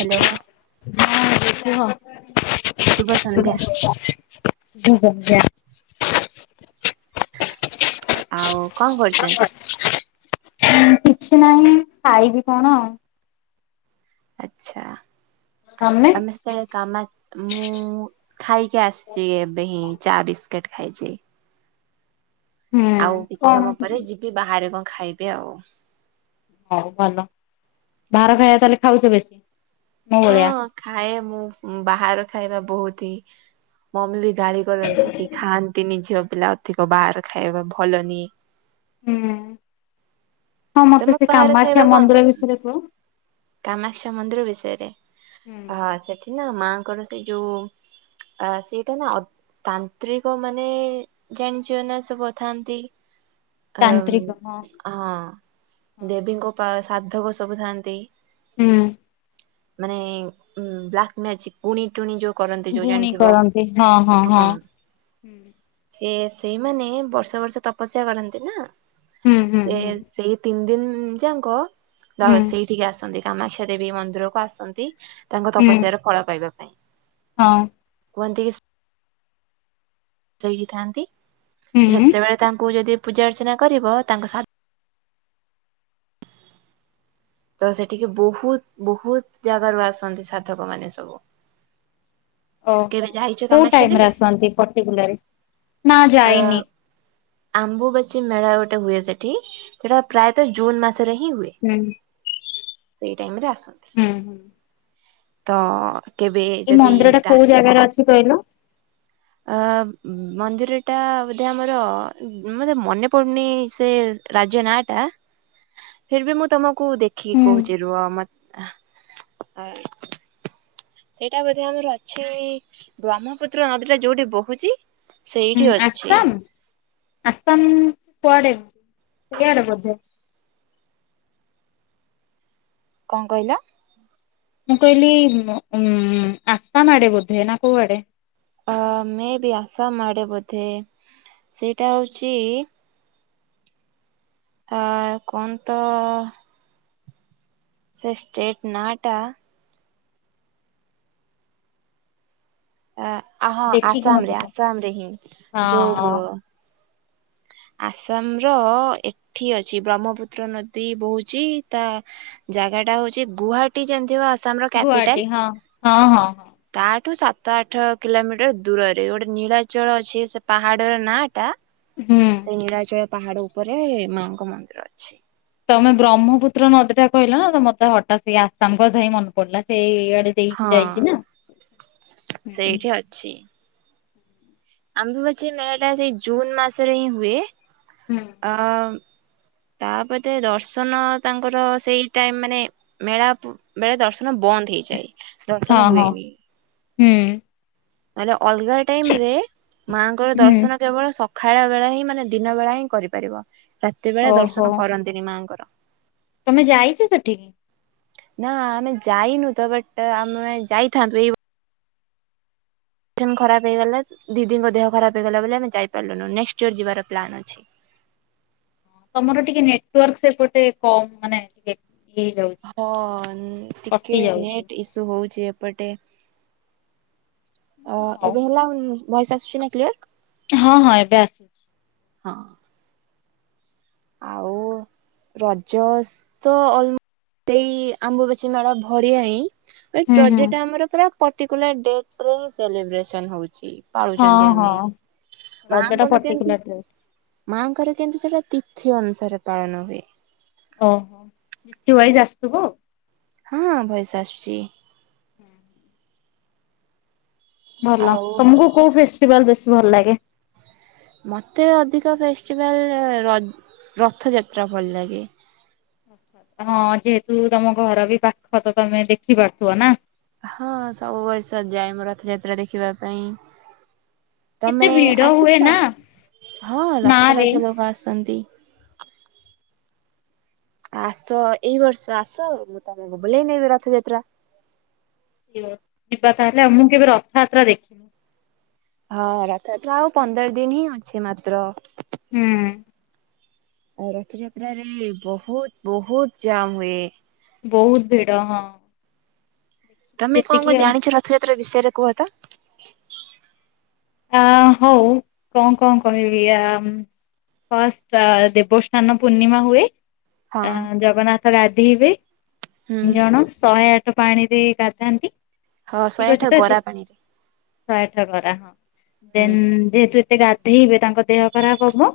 Hello, ହଁ ଶୁଭ ସନ୍ଧ୍ୟା କୁହ, [unintelligible] ଆଉ କଣ କରୁଚନ୍ତି? କିଛି ନାହିଁ ଖାଇବି କଣ? ଆଚ୍ଛା ତମେ ଆମେ ସେତେବେଳେ କାମା ମୁଁ ଖାଇକି ଆସିଚି ଏବେ ହିଁ ଚା ବିସ୍କିଟ ଖାଇଚି। ହୁଁ ଆଉ କିଛି କଣ ସମୟ ପରେ ଯିବି ବାହାରେ କଣ ଖାଇବି ଆଉ। ହଉ ଭଲ ବାହାର ଖାଇବା ତାହେଲେ ଖାଉଚ ବେଶୀ ମୋ ଭଳିଆ। ହଁ ଖାଏ ମୁଁ ବାହାର ଖାଇବା ବହୁତ୍ ହିଁ ମମି ବି ଗାଳି କରନ୍ତି କି ଖାଆନ୍ତିନି ଝିଅ ପିଲା ଅଧିକ ବାହାର ଖାଇବା ଭଲନି। ହୁଁ ହଁ ମତେ ତମକୁ ସେ କାମାକ୍ଷା ମନ୍ଦିର ବିଷୟରେ କୁହ? କାମାସ୍ୟ ମନ୍ଦିର ବିଷୟରେ ହୁଁ ହ ସେଠି ନାଁ ମାଁ ଙ୍କର ସେ ଯୋଉ ଅ ସେଇଟା ନାଁ ଅଧ ତାନ୍ତ୍ରିକ ମାନେ ଜାଣିଚ ନାଁ ସବୁଥାନ୍ତି। ଏ ହଁ ଦେବୀଙ୍କ ପା ଶାଦ୍ଧକ ସବୁ ଥାଆନ୍ତି। ହୁଁ। ମାନେ ଉଁ ବ୍ଲାକ୍ ମ୍ୟାଜିକ ଗୁଣି ଟୁଣି ଯୋଉ କରନ୍ତି ଯୋଉ ଗୁଣୀ ଜାଣିଥିବ କରନ୍ତି ହଁ ହଁ ହଁ ହୁଁ। ସିଏ ସେଇମାନେ ବର୍ଷ ବର୍ଷ ତପସ୍ୟା କରନ୍ତି ନାଁ ହୁଁ ହୁଁ ସେ ହୁଁ ସେଇ ତିନି ଦିନ ଯାକ ଧ ହୁଁ ସେଇଠିକି ଆସନ୍ତି କାମାକ୍ଷା ଦେବୀ ମନ୍ଦିର କୁ ଆସନ୍ତି। ତାଙ୍କ ହୁଁ ତପସ୍ୟାର ଫଳ ପାଇବା ପାଇଁ। ହଁ। କୁହନ୍ତି କିସ୍ ସିଦ୍ଧ ହେଇକିଥାନ୍ତି ତ ହୁଁ ସେତେବେଳେ ତାଙ୍କୁ ଯଦି ପୂଜା ଅର୍ଚ୍ଚନା କରିବ ତାଙ୍କ ସା ତ ସେଠିକି ବହୁତ୍ ବହୁତ୍ ଜାଗାରୁ ଆସନ୍ତି ସାର୍ଥକ ମାନେ ସବୁ। କେବେ ଓହୋ ଯାଇଛ କୋଉ କାମାକ୍ଷା ଟାଇମ୍ ରେ ଦେବୀ? ଆସନ୍ତି ପଟିକୁଲାରି? ଆଁ ଆମ୍ବବାଛି ମେଳା ଗୋଟେ ହୁଏ ସେଠି ସେଟା ପ୍ରାୟତଃ ଜୁନ୍ ମାସରେ ହିଁ ହୁଏ। ହୁଁ ସେଇ ଟାଇମ୍ ରେ ଆସନ୍ତି ହୁଁ ହୁଁ ତ କେବେ ଏଇ ଯଦି ମନ୍ଦିର ଟା ତା କୋଉ ଜାଗାରେ ଅଛି କହିଲୁ? ଅ ମନ୍ଦିର ଟା ବୋଧେ ଆମର ବୋଧେ ମନେ ପଡୁନି ସେ ରାଜ୍ୟ ନାଁ ଟା ଫିର୍ ବି ମୁଁ ତମକୁ ଦେଖିକି କହୁଚି ହୁଁ ରୁହ ମ [inaudible] ସେଇଟା ବୋଧେ ଆମର ଅଛି ବ୍ରହ୍ମପୁତ୍ର ନଦୀ ଟା ଯୋଉଠି ବୋହୁଚି ହୁଁ ଆସମ୍ ଆସମ୍ କୁଆଡେ ସେଇଆଡେ ବୋଧେ। କଣ କହିଲ? ମୁଁ କହିଲି ଉଁ ଆସାମ ଆଡେ ବୋଧେ ନାଁ କୋଉ ଆଡେ? ଆ ମେ ବି ଆସାମ୍ ଆଡ଼େ ବୋଧେ ସେଇଟା ହଉଚି ଆ କଣ ତ ସେ ଷ୍ଟେଟ୍ ନାଁ ଟା ଏଁ ଆ ହଁ ଦେଖିକି ଆସାମ ମତେ ରେ କୁହ ଆସାମ ରେ ହିଁ ହଁ ଯୋଉ ଆସାମ୍ ର ଏଠି ଅଛି ବ୍ରହ୍ମପୁତ୍ର ନଦୀ ବୋହୁଚି ତା ଜାଗା ଟା ହଉଚି ଗୋହାଟୀ ଜାଣିଥିବା ଆସାମ ର ଗୁଆହାଟୀ କ୍ୟାପିଟାଲ୍। ହଁ ହଁ ହଁ ହଁ। ତା ଠୁ ସାତ ଆଠ କିଲୋମିଟର ଦୂରରେ ଗୋଟେ ନୀଳାଚଳ ଅଛି ସେ ପାହାଡର ନାଁ ଟା। ହୁଁ। ସେଇ ନୀଳାଚଳ ପାହାଡ ଉପରେ ମାଁ ଙ୍କ ମନ୍ଦିର ଅଛି। ତମେ ବ୍ରହ୍ମପୁତ୍ର ନଦୀ ଟା କହିଲ ନା ମତେ ହଠାତ୍ ସେଇ ଆସାମ କଥା ହିଁ ମନେ ପଡିଲା ସେଇ ଆଡ଼େ ଦେଇ ହଁ କି ଯାଇଛି ନା, ହୁଁ। ଛି ଆମ୍ବବାଛି ମେଳା ଟା ସେଇ ଜୁନ ମାସରେ ହିଁ ହୁଏ, ଅ-ଅ-ଅ ତାପରେ ଦର୍ଶନ ତାଙ୍କର ସେଇ ଟାଇମ୍ ମାନେ ମେଳା ବେଳେ ଦର୍ଶନ ବନ୍ଦ ହେଇଯାଏ। ହଁ ଦର୍ଶନ -ହଁ -ହୁଁ। ନହଲେ ଅଲଗା ଟାଇମ୍ ରେ ମାଙ୍କର ହୁଁ ଦର୍ଶନ କେବଳ ସ ଖାଳ ବେଳେ ହିଁ ମାନେ ଦିନ ବେଳା ହିଁ କରିପାରିବ ରାତି ବେଳେ ଓହୋ ଦର୍ଶନ କରନ୍ତିନି ମାଙ୍କର। ତମେ ଯାଇଛ ସେଠିକି? ନା ଆମେ ଯାଇନୁ ତ ବଟ୍ ଆମେ ଯାଇଥାନ୍ତୁ ଏଇ ଖରାପ୍ ହେଇଗଲା ଦିଦିଙ୍କ ଦେହ ଖରାପ୍ ହେଇଗଲା ବୋଲି ଆମେ ଯାଇପାରିଲୁ ନେକ୍ସଟ୍ ଇୟର ଯିବାର ପ୍ଲାନ୍ ଅଛି। ତମର ଟିକେ ନେଟ୍ ୱାର୍କ ସେପଟେ କମ ମାନେ ଟିକେ ଇଏ ହେଇଯାଉଛି ହଁ କଟି ଟିକେ ଯାଉଛି। ନେଟ୍ ଇସୁ ହୋଉଛି ଏପଟେ। ଅ ହଉ ଏବେ ହେଲା ଭୟେସ୍ ଆସୁଛି ନା କ୍ଲିୟର? ହଁ -ହଁ ଏବେ ଆସ୍ ହଁ। ଆଉ। ରଜ ତ ଅଲ୍ ସେଇଁ ଆମ୍ବୁବାଛି ମେଳା ଭଡିଆ ହିଁ। ହୁଁ ବଟ୍ ରଜ ହୁଁ ଟା ଆମର ପୁରା ଆମର ପର୍ତିକୁଲାର ଡେଟ୍ ରେ ହି ସେଲିବ୍ରଟ୍ସନ୍ ହଉଛି। ହଁ ପାଳୁଛନ୍ତି ଆମେ, ହଁ। ରଜ ଟା ମାଆଙ୍କଣ କେମ୍ ତି ପର୍ଟିକୁଲାର ଡେଟ ମାଆଙ୍କର କିନ୍ତୁ ସେଟା ତିଥି ଅନୁସାରେ ପାଳନ ହୁଏ। ହଁ ତୁ ୱାଇଜ୍ ଆସ୍ ଥୁବୁ। ହଁ ଭଏସ୍ ଆସୁଛି। ହୁଁ ଉଁ। ଭଲ ଆଉ ତମକୁ କୋଉ ଫେଷ୍ଟିଭାଲ୍ ବେଶୀ ଭଲ୍ ଲାଗେ। ମତେ ଅଧିକା ଫେଷ୍ଟିଭାଲ୍ ର-ରଥଯାତ୍ରା ଭଲ୍ ଲାଗେ। ହଁ ଯେହେତୁ ତମ ଘର ବି ପାଖ ତ ତମେ ଦେଖି ପାରୁଥିବ ନା। ହଁ ସବୁ ବର୍ଷ ଯାଏ ମୁଁ ରଥଯାତ୍ରା ଦେଖିବା ପାଇଁ। କେତେ ତମେ ଭିଡ ହୁଏ ଆସିଛ? ନା ହଁ ଲକ୍ଷ ନାଁରେ। ଲକ୍ଷ ଲୋକ ଆସନ୍ତି। ଆସ ଏଇ ବର୍ଷ ଆସ, ମୁଁ ତମକୁ ବୁଲେଇ ନେବି ରଥଯାତ୍ରା। ଯିବା ତାହେଲେ ଆଉ, ମୁଁ କେବେ ରଥଯାତ୍ରା ଦେଖିନି। ହଁ ରାସଯାତ୍ରା ଆଉ ପନ୍ଦର ଦିନ୍ ହିଁ ଅଛି ମାତ୍ର। ହୁଁ -ଉଁ। ଆଉ ରଥଯାତ୍ରାରେ ବୋହୁତ୍ ବୋହୁତ୍ ଜାମ୍ ହୁଏ। ବୋହୁତ୍ ଭିଡ ହଁ। ତମେ କଁ- ଯେତିକି କଁ ଆଉ ଜାଣିଛ ରଥଯାତ୍ରା ବିଷୟରେ କୁହ ତ? ଆ ହଉ କଣ କଣ କରିହିବି ଆ କଣ ଫାଷ୍ଟ ଦେବସ୍ନାନ ପୂର୍ଣ୍ଣିମା ହୁଏ। ହଁ ଆଁ ଜଗନ୍ନାଥ ଗାଧିଇବେ, ହୁଁ ତିନି ଜଣ ଶହେ ଆଠ ପାଣି ଦେଇ ଗାଧାନ୍ତି, ହଁ ଶହେ ଠିକ୍ ଆଠ ଅଛି ତ ଗରା ପାଣିରେ ଶହେ ଆଠ କରା ହଁ। ହୁଁ ଦେନ୍ ଯେହେତୁ ଏତେ ଗାଧେଇବେ ତାଙ୍କ ଦେହ ଖରାପ୍ ହବ।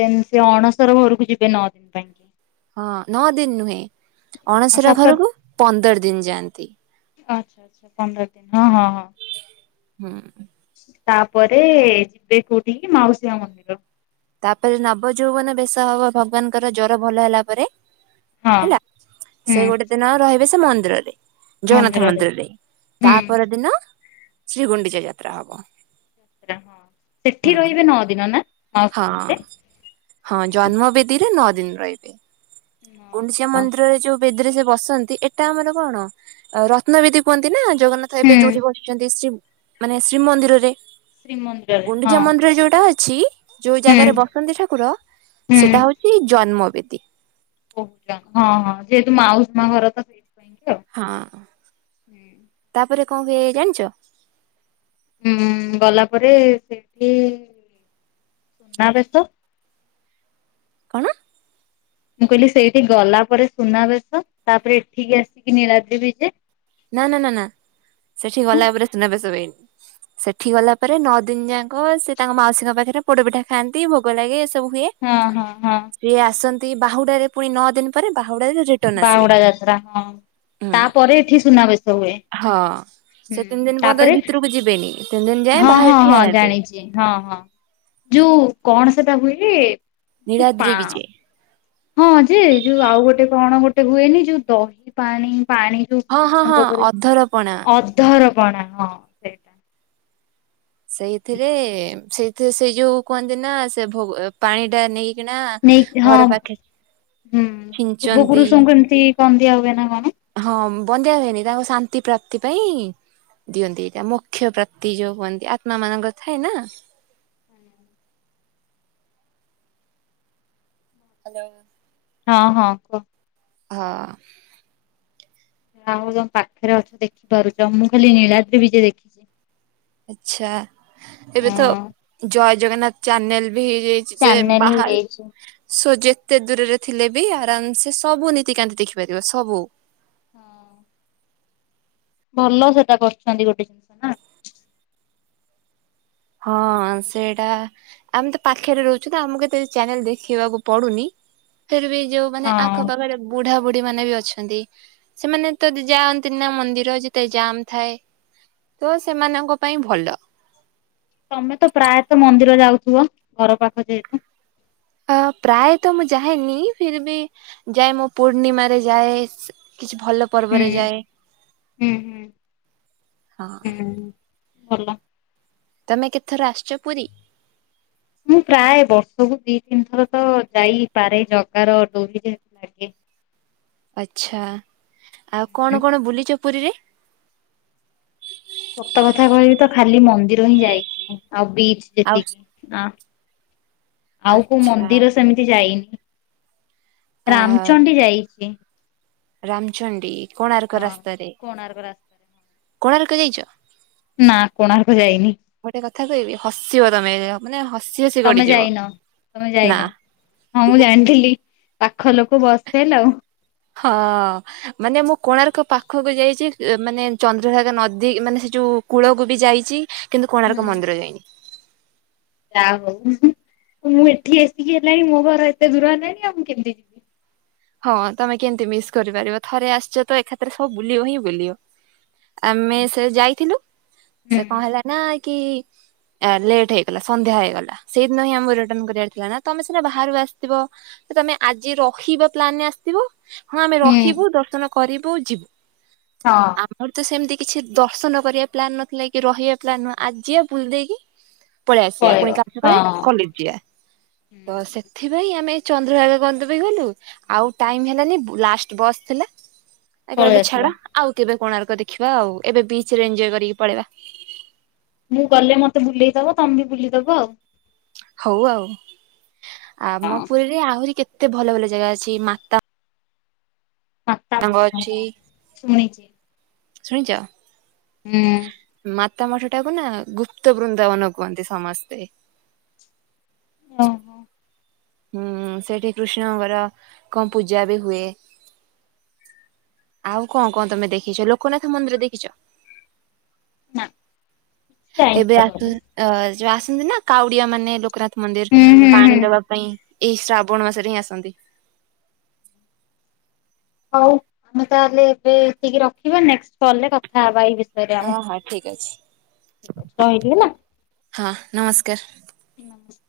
ସେମ୍ ତି ଅଣସର ଘରକୁ ଯିବେ ନଅ ଦିନ୍ ପାଇଁ। ହଁ ନଅ ଦିନ୍ ନୁହେଁ, ଅଣସରା ସାତ ଘରକୁ ପନ୍ଦର ଦିନ୍ ଯାଆନ୍ତି। [unintelligible] ପନ୍ଦର ଦିନ୍ ହଁ -ହଁ- ହଁ। ହୁଁ।। ତାପରେ ଯିବେ କୋଉଠିକି ମାଉସୀଆ ମନ୍ଦିର। ତାପରେ ନବ ଯୌବନ ବେଶ ହବ ଭଗବାନଙ୍କର ଜ୍ଵର ଭଲ ହେଲା ପରେ। ହଁ ହେଲା ହୁଁ ସେ ଗୋଟେ ଦିନ ରହିବେ ସେ ମନ୍ଦିରରେ। ଜଗନ୍ନାଥ ମନ୍ଦିରରେ ହୁଁ। ତାପ ଦିନ ଶ୍ରୀ ଗଣ୍ଡିଚା ଯାତ୍ରା ହବ। ହଁ ହୁଁ ସେଠି ରହିବେ ନଅ ଦିନ ନା ମା ହଁ ଘରେ। ହଁ ହୁଁ ଜନ୍ମବେଦିରେ ନଅ ଦିନ ରହିବେ। ଗୁଣ୍ଡିଚିଆ ମନ୍ଦିରରେ ଯୋଉ। ବେଦିରେ ସେ ବସନ୍ତି ଏଟା ଆମର କଣ ରତ୍ନବଦୀ କୁହନ୍ତି ନା ଜଗନ୍ନାଥ। ତ ଏବେ ଯୋଉଠି ବସିଛନ୍ତି ଶ୍ରୀ ମାନେ ଶ୍ରୀମନ୍ଦିରରେ। ଶ୍ରୀମନ୍ଦିରରେ ହଁ ଗୁଣ୍ଡିଚା ମନ୍ଦିର ଯୋଉଟା ଅଛି। ଯୋଉ ହୁଁ। ଜାଗାରେ ବସନ୍ତି ଠାକୁର ହୁଁ ସେଟା ହଉଛି ଜନ୍ମବେଦି। କହୁଛ ହଁ ହଁ ଯେହେତୁ ମାଉସୀ ମା ଘର ତ। ପାଇଁକି ଆଉ। ହଁ ତାପରେ କଣ କିଏ ଜାଣିଛ?। ହୁଁ ଗଲା ପରେ ସେଇଠି ସୁନାବେେଶ। କଣ?। ମୁଁ କହିଲି ସେଇଠି ଗଲା ପରେ ସୁନାବେେଶ ତାପରେ ଏଠିକି ଆସିକି ନୀଳାଦ୍ରି ବିଜେ। ନା ନା ନା ନା ସେଠି ଆଉ ଗଲା ପରେ ସୁନାବେେଶ ହୁଏନି। ସେଠି ଗଲା ପରେ ନଅ ଦିନ ଯାକ ସେ ତାଙ୍କ ମାଉସୀଙ୍କ ପାଖରେ ପୋଡ ପିଠା ଖାଆନ୍ତି ଭୋଗ ଲାଗେ ଏସବୁ ହୁଏ। ହଁ ହଁ ହଁ। ଆସନ୍ତି ବାହୁଡାରେ ପୁଣି ନଅ ଦିନ ପରେ ବାହୁଡା। ବାହୁଡା ଯାତ୍ରା ହଁ ତାପରେ ଏଠି ସୁନାବେଶ ହୁଏ। ହଁ ହୁଁ ସେ ତିନି ଦିନ ପର୍ ତାପରେ ଭିତରକୁ ଯିବେନି ତିନି ଦିନ ଯାଏ ହଁ ହଁ ବାହାରେ ହଁ ଠିଆ ହେବେ। ଜାଣିଛି। ହଁ ହଁ ଯୋଉ କଣ ସେଟା ହୁଏ?। ଯୂପ। ନୀଳାଦ୍ରି ବିଜେ। ହଁ ଯେ ଯୋଉ ଆଉ ଗୋଟେ କଣ ଗୋଟେ ହୁଏନି ଯୋଉ ଦହି ପାଣି ପାଣି। ଯୋଉ ହଁ ହଁ ହଁ ଅଧରପଣା।। ଧରପଣା ହଁ। ସେଇଟା ସେଇଥିରେ ସେଇଥିରେ ସେଇ ଯୋଉ କୁହନ୍ତି ନା ସେ ଭୋଗ ପାଣି ଟା ନେଇକି। ନେଇି ହଁ ହୁଁ ପୂର୍ବ ଛିଞ୍ଚନ୍ତି ପୁରୁଷଙ୍କୁ ଏମିତି କଣ ଦିଆ ହୁଏ ନା କଣ?। ହଁ ବନ୍ଦି ହୁଏନି ତାଙ୍କ ଶାନ୍ତି ପ୍ରାପ୍ତି ପାଇଁ। ଦିଅନ୍ତି ଏଇଟା ମଖ୍ୟ ପ୍ରାପ୍ତି ଯୋଉ ହୁଅନ୍ତି ଆତ୍ମା ମାନଙ୍କର ଥାଏ ନା। ହୁଁ। ହ୍ୟାଲୋ। ହଁ ହଁ କୁହ। ହଁ। ଆଉ ତମ ପାଖରେ ଅଛ ଦେଖିପାରୁଛ ମୁଁ ଖାଲି ନୀଳାଦ୍ରି ବି ଯ ଦେଖିଛି। ଆଛା ଏବେ ତ ହଁ ଜୟ ଜଗନ୍ନାଥ ଚ୍ୟାନେଲ ବି ହେଇଯାଇଛି। ଯେ ଚ୍ୟାନେଲ ହେଇଯାଇଛି ବାହାରହାର। ସୋ ଯେତେ ଦୂରରେ ଥିଲେ ବି ଆରାମସେ ସବୁ ନୀତିକାନ୍ତି ଦେଖିପାରିବ ସବୁ। ହଁ। ଭଲ ସେଟା କରୁଛନ୍ତି ଗୋଟେ ଜିନିଷ ନା। ହଁ ସେଇଟା। ଆମେ ତ ପାଖରେ ରହୁଛୁ ତ ଆମକୁ କେତେ ଚ୍ୟାନେଲ୍ ଦେଖିବାକୁ ପଡ଼ୁନି। ଫିର୍ ବି ଯୋଉ ମାନେ ହଁ ଆଖପାଖରେ ବୁଢାବୁଢୀ ମାନେ ବି ଅଛନ୍ତି। ସେମାନେ ତ ଦି ଯାଆନ୍ତିନ ନା ମନ୍ଦିର ଯେତେ ଜାମ୍ ଥାଏ ତୋ ସେମାନଙ୍କ ପାଇଁ ଭଲ। ତମେ ତ ପ୍ରାୟତଃ ମନ୍ଦିର ଯାଉଥିବ ଘର ପାଖ ଯେହେତୁ ଅ ପ୍ରାୟତଃ ମୁଁ ଯାଏନି ଫିର୍ ବି ଯାଏ ମୁଁ ପୂର୍ଣ୍ଣିମାରେ ଯାଏ। ସେ କିଛି ଭଲ ହୁଁ ପର୍ବରେ ଯାଏ। ହୁଁ ହୁଁ ହଁ। ହୁଁ ଭଲ। ତମେ କେତଥର ଆସିଚ ପୁରୀ? ମୁଁ ପ୍ରାୟେ ବର୍ଷକୁ ଦି ତିନି ଥର ତ ଯାଇପାରେ ଜଗାର ଡୋରି ଯେ ଲାଗେ। ଆଚ୍ଛା ଆଉ ହୁଁ, କଣ କଣ ବୁଲିଚ ପୁରୀରେ? ସତ କଥା କହିବି ତ ଖାଲି ମନ୍ଦିର ହିଁ ଯାଇଚି ଆଉ ବିଚ୍ ଆଉ ଯେତିକି। ଆ ଆଉ କୋଉ ଆଚ୍ଛା ମନ୍ଦିର ସେମିତି ଯାଇନି। ଆ ରାମଚଣ୍ଡୀ ଯାଇଚି। ରାମଚଣ୍ଡୀ କୋଣାର୍କ ହଁ। ରାସ୍ତାରେ କୋଣାର୍କ ରାସ୍ତାରେ କୋଣାର୍କ ଯାଇଛ? ନା କୋଣାର୍କ ଯାଇନି। ଗୋଟେ କଥା କହିବି ହସିବ ତମେ ମାନେ ହସି ହସି ତମେ ଗଡିଯିବ। ଯାଇନ? ତମେ ଯାଇନ ନା। ହଁ ମୁଁ ଜାଣିଥିଲି ପାଖ ଲୋକ ବସ୍ ଫେଲ୍ ଆଉ। ହ ମାନେ ମୁଁ କୋଣାର୍କ ପାଖକୁ ଯାଇଚି ଏ ମାନେ ଚନ୍ଦ୍ରଭାଗା ନଦୀ ମାନେ ସେ ଯୋଉ କୂଳକୁ ବି ଯାଇଚି। କିନ୍ତୁ ହୁଁ, କୋଣାର୍କ ମନ୍ଦିର ଯାଇନି। ଯା ହଉ ମୁଁ ଏଠି ଆସିକି ହେଲାଣି ମୋ ଘର ଏତେ ଦୂର ହେଲାଣି ଆଉ ମୁଁ କେମତି? ହଁ ତମେ କେମତି ମିସ୍ କରିପାରିବ ଥରେ ଆସିଚ ତ ଏଖାତରେ ସବୁ ବୁଲିବ ହିଁ ବୁଲିବ। ଆମେ ସେ ଯାଇଥିଲୁ। ହୁଁ। ସେ କଣ ହେଲା ନା କି? ଆ ଲେଟ୍ ହେଇଗଲା। ସନ୍ଧ୍ୟା ହେଇଗଲା। ସେଇଦିନ ହିଁ ଆମକୁ ରିଟର୍ଣ କରିବାର ଥିଲା ନା ତମେ ସିନା ବାହାରୁ ଆସଥିବ ତ ତମେ ଆଜି ରହିବ? ପ୍ଲାନେ ଆସିଥିବୁ ହଁ ଆମେ ହୁଁ। ରହିବୁ ଦର୍ଶନ କରିବୁ ଯିବ୍ ହଁ। ଆମର ତ ସେମତି କିଛି ଦର୍ଶନ କରିଆ ପ୍ଲାନ ନଥିଲା କି ରହିଆ ପ୍ଲାନ୍ ନୁହଁ ଆଜିି ଆ ବୁଲ ଦେଇକି ପଳେଇ ଆସିଆ ପଳେଇବ ପୁଣି କାଲି ସକାଳେ ହଁ। କଲେଜ୍ ଚିଆ ତ ସେଥିପାଇଁ ଆମେ ଚନ୍ଦ୍ରଭାଗା ଗନ୍ଧ ପାଇଁ ଗଲୁ? ଆଉ ଟାଇମ୍ ହେଲାନି ଲାଷ୍ଟ୍ ବସ୍ ଥିଲା ଏଇ କହିଲୁ ପଳେଇ ଆସିଲ ଛାଡ ଆଉ କେବେ କୋଣାର୍କ ଦେଖିବା ଆଉ ଏବେ ବିଚ୍ ରେ ଏନଜୟ କରିକି ପଳେଇବା। ମୁଁ ଗଲେ ମତେ ବୁଲେଇଦବ। ତମେ ବୁଲିଦବ ଆଉ। ହଉ ଆଉ ଆମ ହଁ ପୁରୀରେ ଆହୁରି କେତେ ଭଲ ଭଲ ଜାଗା ଅଛି। ମାତା ତଙ୍ଗ ଅଛି। ଶୁଣିଚି। ଶୁଣିଚ? ଉଁ। ମାତା ମଠ ଟାକୁ ନା ଗୁପ୍ତ ବୃନ୍ଦାବନ କୁହନ୍ତି ସମସ୍ତେ ଓଁ ହୁଁ ସେଇଠି କୃଷ୍ଣଙ୍କର କଁ ପୂଜା ବି ହୁଏ। ଆଉ କଣ କଣ ତମେ ଦେଖିଚ ଲୋକନାଥ ମନ୍ଦିର ଦେଖିଚ? ନା। ଯାଇନି ଏବେ ପା ଆସୁ କହିଲି। ଅ ଯ ଆସନ୍ତି ନା କାଉଡିଆ ମାନେ ଲୋକନାଥ୍ ମନ୍ଦିର୍ ପାଣି ଦବା ପାଇଁ ଏହି ଶ୍ରାବଣ ମାସରେ ହିଁ ଆସନ୍ତି। ହଅଉ ଆମେ ତାହାଲେ ଏବେ ଏତିକି ରଖିବା ନେକ୍ସଟ୍ କଲ୍ ରେ କଥା ହବା ଏଇ ବିଷ୍ ହଁ ହଁ ଠିକ ଅଛି ରହିଲି ହେଲା। ହଁ ନମସ୍କାର। ନମସ୍କାର।